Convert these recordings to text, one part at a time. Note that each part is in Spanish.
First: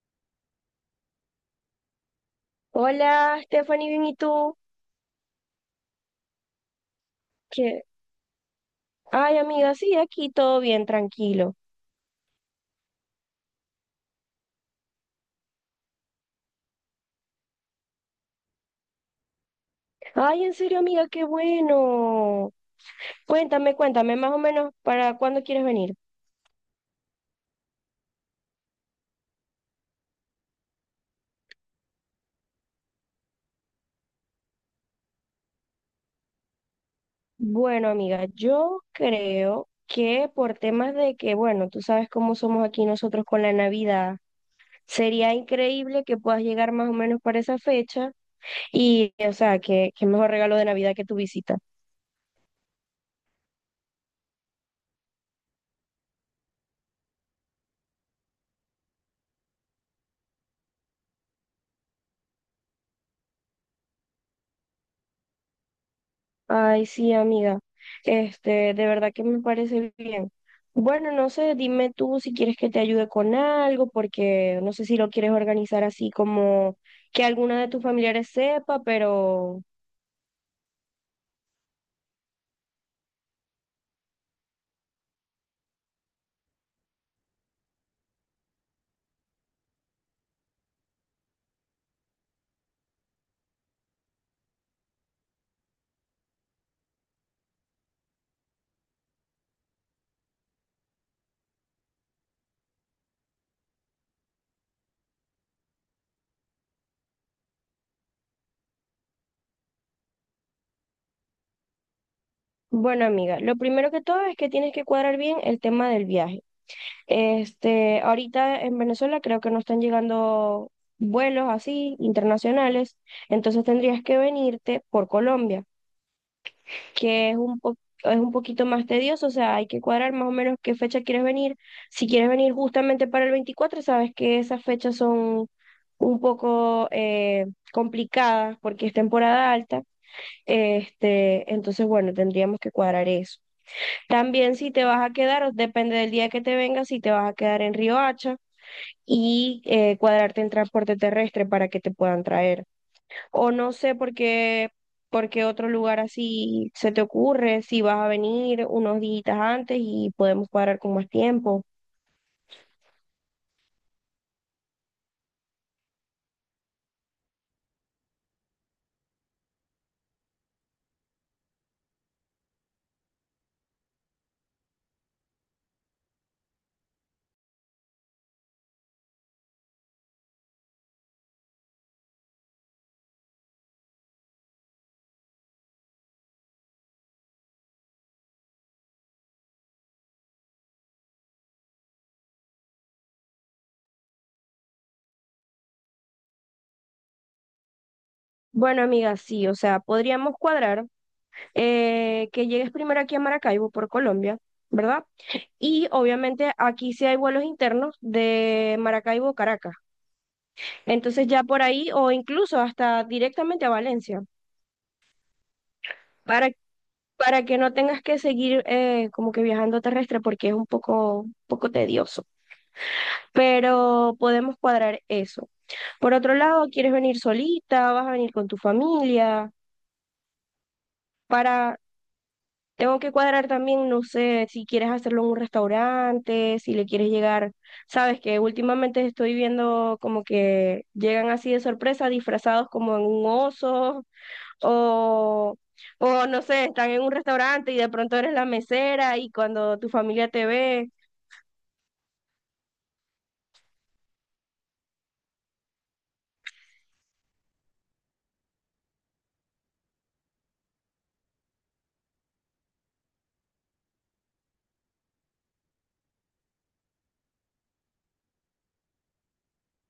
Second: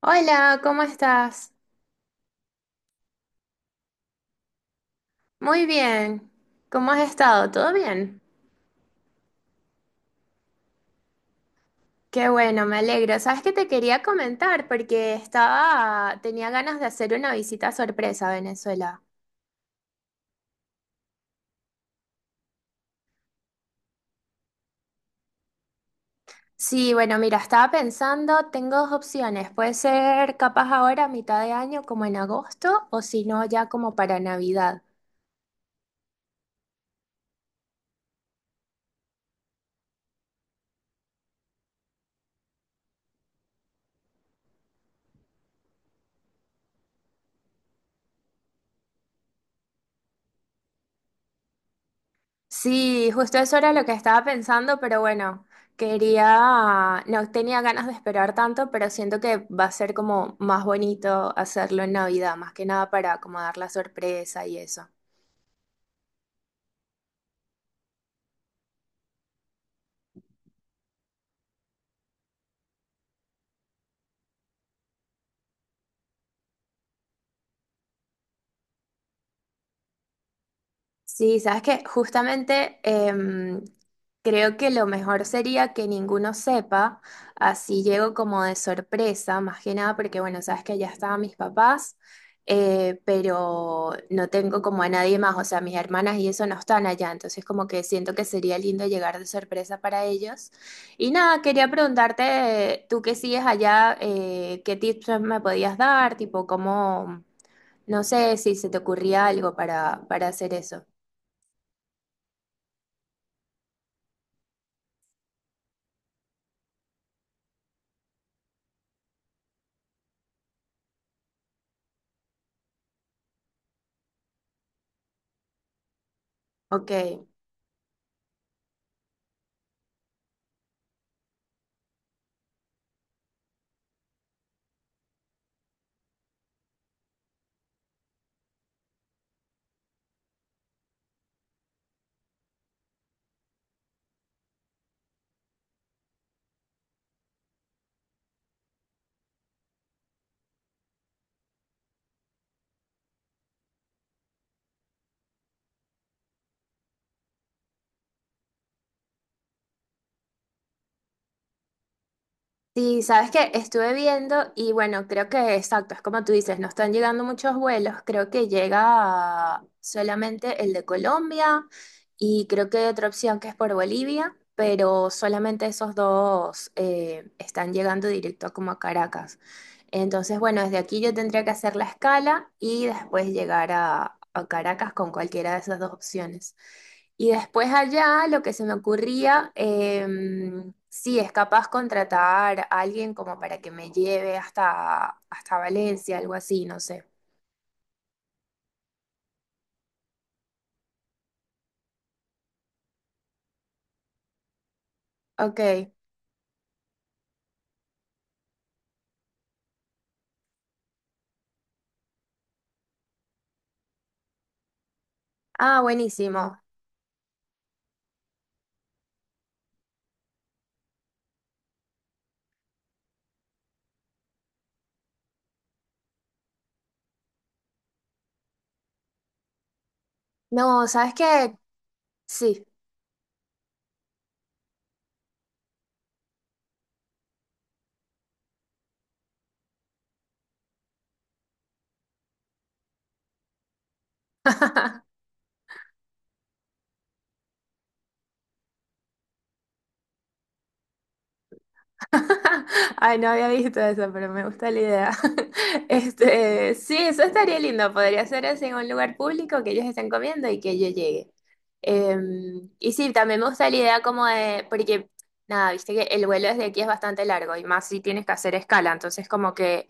Hola, ¿cómo estás? Hola, Stephanie, bien, ¿y tú? Muy bien. ¿Cómo has estado? ¿Todo ¿Qué? bien? Ay, amiga, sí, aquí todo bien, tranquilo. Qué bueno, me alegro. ¿Sabes que te quería comentar? Porque estaba, tenía ganas de hacer una visita sorpresa a Venezuela. Ay, en serio, amiga, qué bueno. Cuéntame, más o menos, ¿para cuándo quieres venir? Sí, bueno, mira, estaba pensando, tengo dos opciones. Puede ser capaz ahora a mitad de año, como en agosto, o si no, ya como para Navidad. Bueno, amiga, yo creo que por temas de que, bueno, tú sabes cómo somos aquí nosotros con la Navidad, sería increíble que puedas llegar más o menos para esa fecha y, o sea, que qué mejor regalo de Navidad que tu visita. Sí, justo eso era lo que estaba pensando, pero bueno, quería, no tenía ganas de esperar tanto, pero siento que va a ser como más bonito hacerlo en Navidad, más que nada para como dar la sorpresa y eso. Ay, sí, amiga. Este, de verdad que me parece bien. Bueno, no sé, dime tú si quieres que te ayude con algo, porque no sé si lo quieres organizar así como que alguna de tus familiares sepa, pero Sí, sabes que justamente creo que lo mejor sería que ninguno sepa, así llego como de sorpresa, más que nada porque bueno, sabes que allá estaban mis papás, pero no tengo como a nadie más, o sea, mis hermanas y eso no están allá, entonces como que siento que sería lindo llegar de sorpresa para ellos. Y nada, quería preguntarte, tú que sigues allá, ¿qué tips me podías dar? Tipo, cómo, no sé si se te ocurría algo para hacer eso. bueno, amiga, lo primero que todo es que tienes que cuadrar bien el tema del viaje. Este, ahorita en Venezuela creo que no están llegando vuelos así internacionales, entonces tendrías que venirte por Colombia. Ok. Que es un po- Es un poquito más tedioso, o sea, hay que cuadrar más o menos qué fecha quieres venir. Si quieres venir justamente para el 24, sabes que esas fechas son un poco complicadas porque es temporada alta. Este, entonces, bueno, tendríamos que cuadrar eso. También si te vas a quedar, o depende del día que te vengas, si te vas a quedar en Río Hacha y cuadrarte en transporte terrestre para que te puedan traer. O no sé por qué otro lugar así se te ocurre, si vas a venir unos días antes y podemos cuadrar con más tiempo. Sí, sabes que estuve viendo y bueno, creo que exacto, es como tú dices, no están llegando muchos vuelos, creo que llega solamente el de Colombia y creo que hay otra opción que es por Bolivia, pero solamente esos dos están llegando directo como a Caracas. Entonces, bueno, desde aquí yo tendría que hacer la escala y después llegar a Caracas con cualquiera de esas dos opciones. Y después allá lo que se me ocurría, sí, es capaz contratar a alguien como para que me lleve hasta, hasta Valencia, algo así, no sé. Bueno, amiga, sí, o sea, podríamos cuadrar que llegues primero aquí a Maracaibo por Colombia, ¿verdad? Y Ok. obviamente aquí sí hay vuelos internos de Maracaibo a Caracas. Entonces ya por ahí o incluso hasta directamente a Valencia, Ah, para, buenísimo. para que no tengas que seguir como que viajando terrestre porque es un poco tedioso. Pero podemos cuadrar eso. Por otro lado, ¿quieres venir solita? ¿Vas a venir con tu familia? No, ¿sabes qué? Para, Sí. Tengo que cuadrar también, no sé, si quieres hacerlo en un restaurante, si le quieres llegar, sabes que últimamente estoy viendo como que llegan así de sorpresa, disfrazados como en un oso o... O no sé, están en un restaurante y de pronto eres la mesera y cuando tu familia te ve, Ay, no había visto eso, pero me gusta la idea. Este, sí, eso estaría lindo. Podría ser así en un lugar público que ellos estén comiendo y que yo llegue. Eh, y sí, también me gusta la idea como de, porque nada, viste que el vuelo desde aquí es bastante largo y más si tienes que hacer escala. Entonces, como que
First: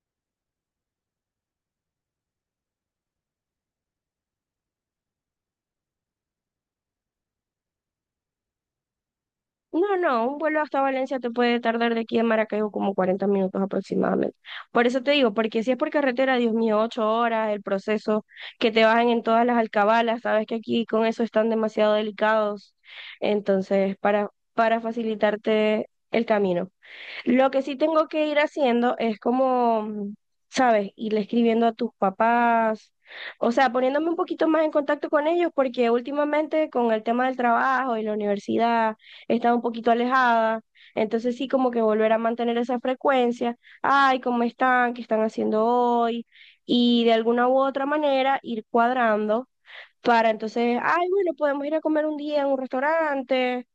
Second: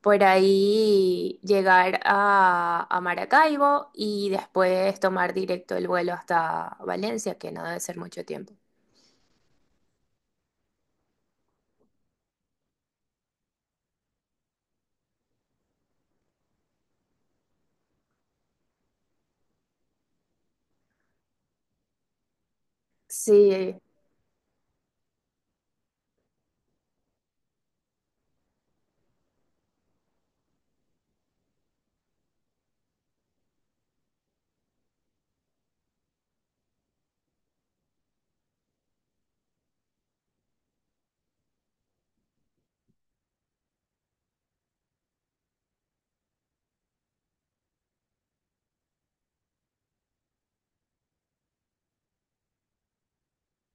por ahí llegar a Maracaibo y después tomar directo el vuelo hasta Valencia, que no debe ser mucho tiempo. no, no, un vuelo hasta Valencia te puede tardar de aquí a Maracaibo como 40 minutos aproximadamente. Por eso te digo, porque si es por carretera, Dios mío, ocho horas, el proceso, que te bajen en todas las alcabalas, sabes que aquí con eso están demasiado delicados. Sí, Entonces, para facilitarte el camino. Lo que sí tengo que ir haciendo es como, ¿sabes? Irle escribiendo a tus papás, o sea, poniéndome un poquito más en contacto con ellos, porque últimamente con el tema del trabajo y la universidad he estado un poquito alejada, entonces sí como que volver a mantener esa frecuencia, ay, ¿cómo están? ¿Qué están haciendo hoy? Y de alguna u otra manera ir cuadrando para entonces, ay, bueno, podemos ir a comer un día en un restaurante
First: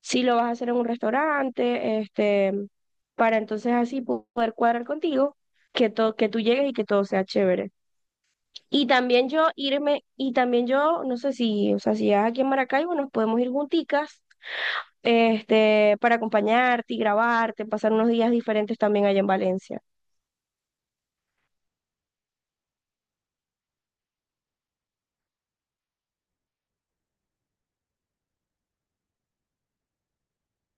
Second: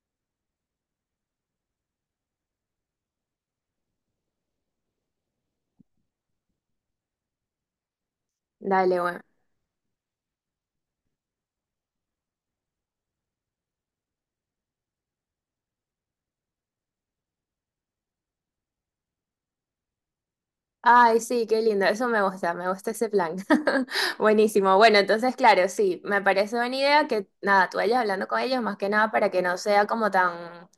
si lo vas a hacer en un restaurante, este, para entonces así poder cuadrar contigo, que todo, que tú llegues y que todo sea chévere. Y dale, bueno. también yo irme, y también yo, no sé si, o sea, si llegas aquí en Maracaibo, nos podemos ir junticas, este, para acompañarte y grabarte, pasar unos días diferentes también allá en Valencia. Ay, sí, qué lindo, eso me gusta ese plan. Buenísimo. Bueno, entonces, claro, sí, me parece buena idea que, nada, tú vayas hablando con ellos más que nada para que no sea como tan,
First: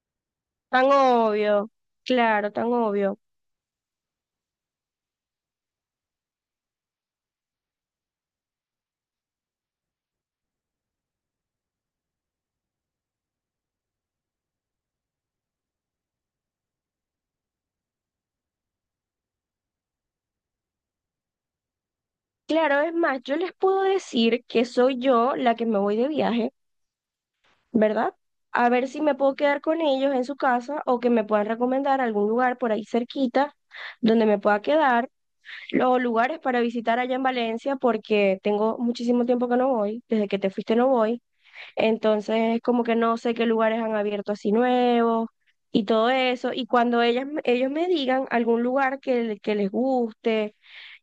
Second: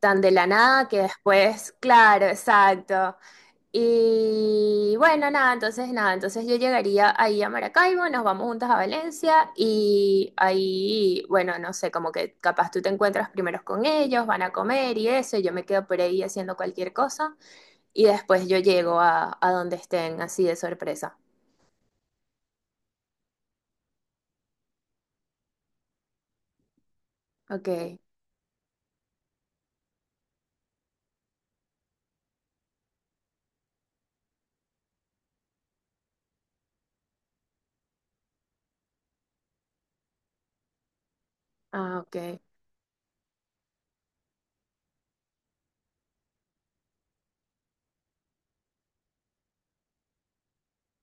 tan de la Tan nada que obvio, después, claro, claro, tan exacto. obvio. Y bueno, nada, entonces, nada, entonces yo llegaría ahí a Maracaibo, nos vamos juntas a Valencia y ahí, bueno, no sé, como que capaz tú te encuentras primero con ellos, van a comer y eso, y yo me quedo por ahí haciendo cualquier cosa. Y después yo llego a donde estén, así de sorpresa. Claro, es más, yo les puedo decir que soy yo la que me voy de viaje, Ok, ¿verdad? A ver si me puedo quedar con ellos en su casa o que me puedan recomendar algún lugar por ahí cerquita donde me pueda quedar, los lugares para visitar allá en Valencia porque tengo muchísimo tiempo que no voy, desde que te fuiste no voy, ah, ok. entonces como que no sé qué lugares han abierto así nuevos y todo eso, y cuando ellas, ellos me digan algún lugar que, que les guste,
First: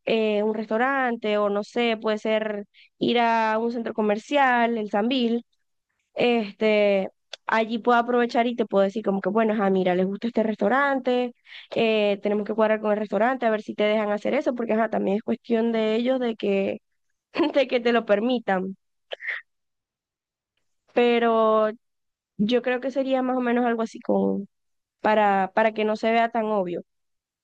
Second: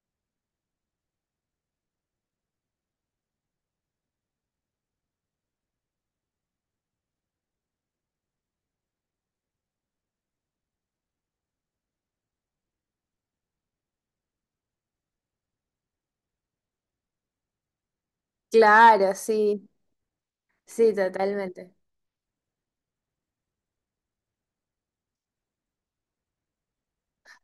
un restaurante o no sé, puede ser ir a un centro comercial, el Sambil. Este, allí puedo aprovechar y te puedo decir como que, bueno, ajá, mira, les gusta este restaurante, tenemos que cuadrar con el restaurante a ver si te dejan hacer eso, porque ajá, también es cuestión de ellos de que, de que te lo permitan. Claro, sí, sí, Pero totalmente. yo creo que sería más o menos algo así como para que no se vea tan obvio.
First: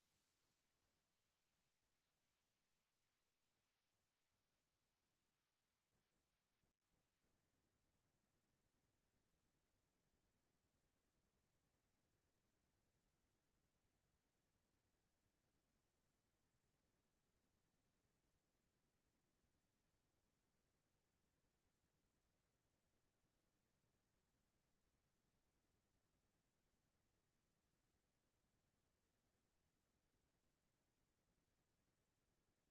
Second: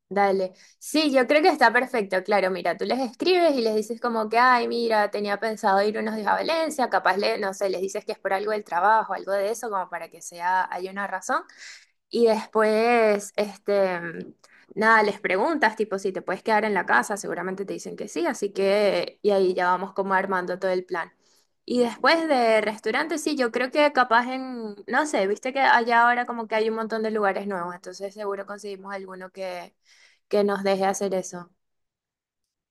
Dale. Sí, yo creo que está perfecto, claro. Mira, tú les escribes y les dices como que, ay, mira, tenía pensado ir unos días a Valencia, capaz, le, no sé, les dices que es por algo del trabajo, algo de eso, como para que sea, hay una razón. Y después, este, nada, les preguntas, tipo, si te puedes quedar en la casa, seguramente te dicen que sí, así que, y ahí ya vamos como armando todo el plan. Y después de restaurantes sí, yo creo que capaz en, no sé, viste que allá ahora como que hay un montón de lugares nuevos, entonces seguro conseguimos alguno que nos deje hacer eso.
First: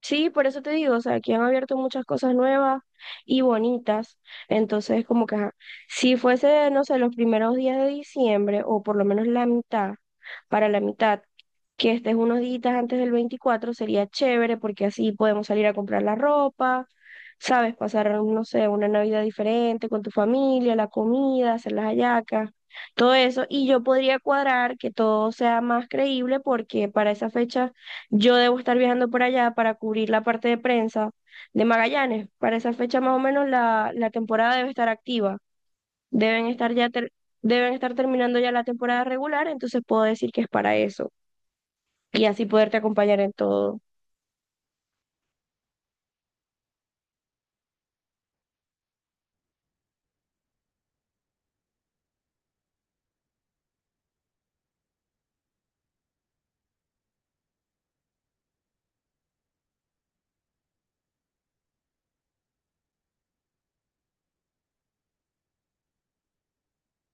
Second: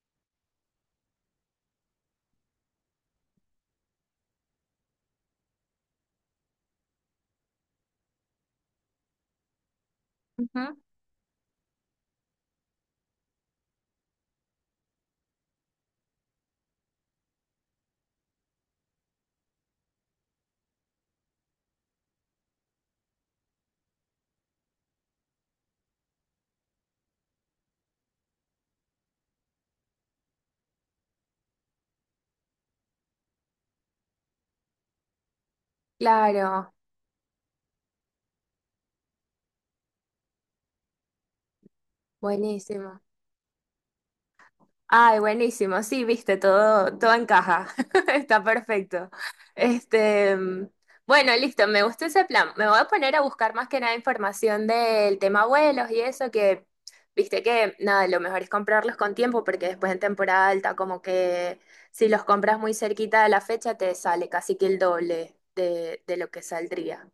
Sí, por eso te digo, o sea, aquí han abierto muchas cosas nuevas y bonitas. Entonces, como que, ajá, si fuese, no sé, los primeros días de diciembre, o por lo menos la mitad, para Ujú, la mitad, que estés unos días antes del 24, sería chévere porque así podemos salir a comprar la ropa, ¿sabes? Pasar, no sé, una Navidad diferente con tu familia, la comida, hacer las hallacas, todo eso. Y yo podría cuadrar que todo sea más creíble porque para esa fecha yo debo estar viajando por allá para cubrir la parte de prensa de Magallanes. Para esa fecha más o menos la temporada debe estar activa. Deben claro, estar ya ter- Deben estar terminando ya la temporada regular, entonces puedo decir que es para eso. Y así poderte buenísimo. acompañar en todo. Ay, buenísimo. Sí, viste, todo, todo encaja. Está perfecto. Este, bueno, listo, me gustó ese plan. Me voy a poner a buscar más que nada información del tema vuelos y eso, que viste que nada, lo mejor es comprarlos con tiempo, porque después en temporada alta, como que si los compras muy cerquita de la fecha, te sale casi que el doble de lo que saldría.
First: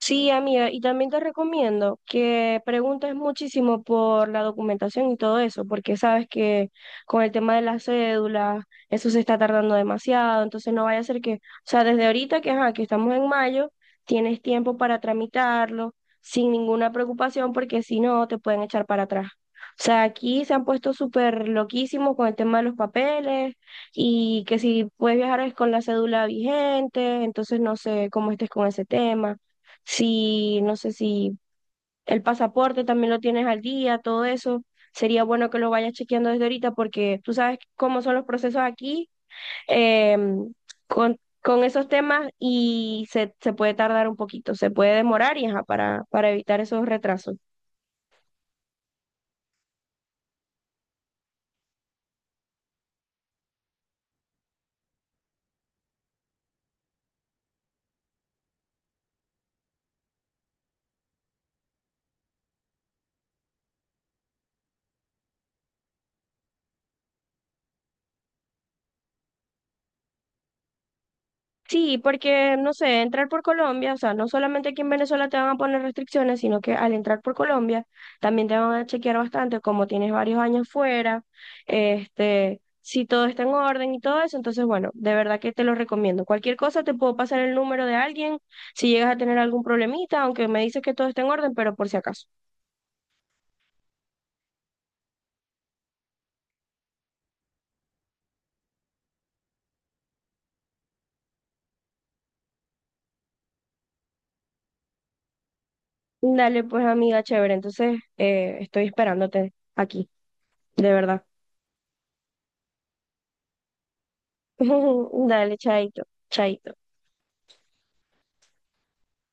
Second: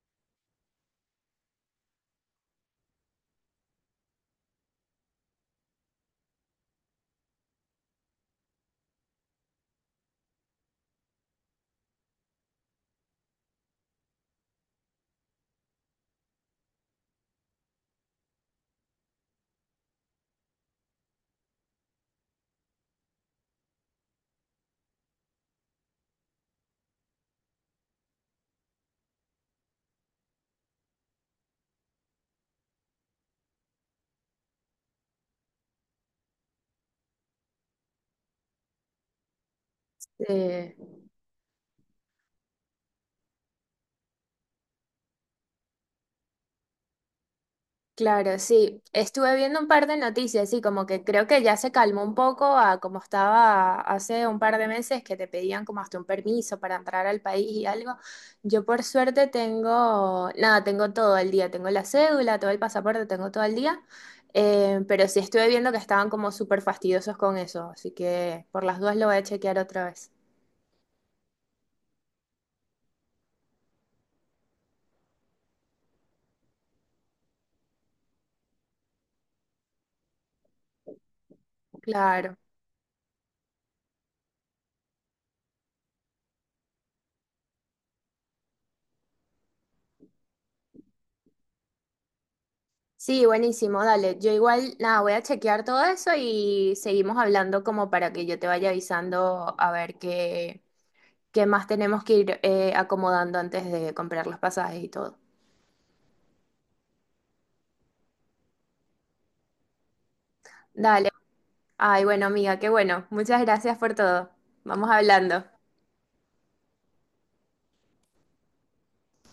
Sí, amiga, y también te recomiendo que preguntes muchísimo por la documentación y todo eso, porque sabes que con el tema de las cédulas, eso se está tardando demasiado, entonces no vaya a ser que, o sea, desde ahorita que, ajá, que estamos en mayo, tienes tiempo para tramitarlo sin ninguna preocupación, porque si no, te pueden echar para atrás. O sea, aquí se han puesto súper loquísimos con el tema de los papeles y que si puedes viajar es con la cédula vigente, entonces no sé cómo estés con ese tema, si, no sé si el pasaporte también lo tienes al día, todo eso. Sería bueno que lo vayas chequeando desde ahorita porque tú sabes cómo son los procesos aquí em, Eh, con, con esos temas y se puede tardar un poquito, se puede demorar y ajá, para evitar esos retrasos. Claro, sí. Estuve viendo un par de noticias, sí, como que creo que ya se calmó un poco a como estaba hace un par de meses que te pedían como hasta un permiso para entrar al país y algo. Yo por suerte tengo, nada, tengo todo el día, tengo la cédula, todo el pasaporte, tengo todo el día, pero sí estuve viendo que estaban como súper fastidiosos con eso, así que por las dudas lo voy a chequear otra vez. Sí, porque, no sé, entrar por Colombia, o sea, no solamente aquí en Venezuela te van a poner restricciones, sino que al entrar por Colombia también te van a chequear bastante, como tienes varios años fuera, Claro. este, si todo está en orden y todo eso, entonces, bueno, de verdad que te lo recomiendo. Cualquier cosa te puedo pasar el número de alguien si llegas a tener algún problemita, aunque me dices que todo está en orden, pero por si acaso. Sí, buenísimo, dale. Yo igual, nada, voy a chequear todo eso y seguimos hablando como para que yo te vaya avisando a ver qué, qué más tenemos que ir acomodando antes de comprar los pasajes y todo. Dale, pues, amiga, chévere, entonces estoy esperándote aquí, de Dale. verdad. Ay, bueno, amiga, qué bueno. Muchas gracias por todo. Vamos hablando. Dale, chaito, chaito.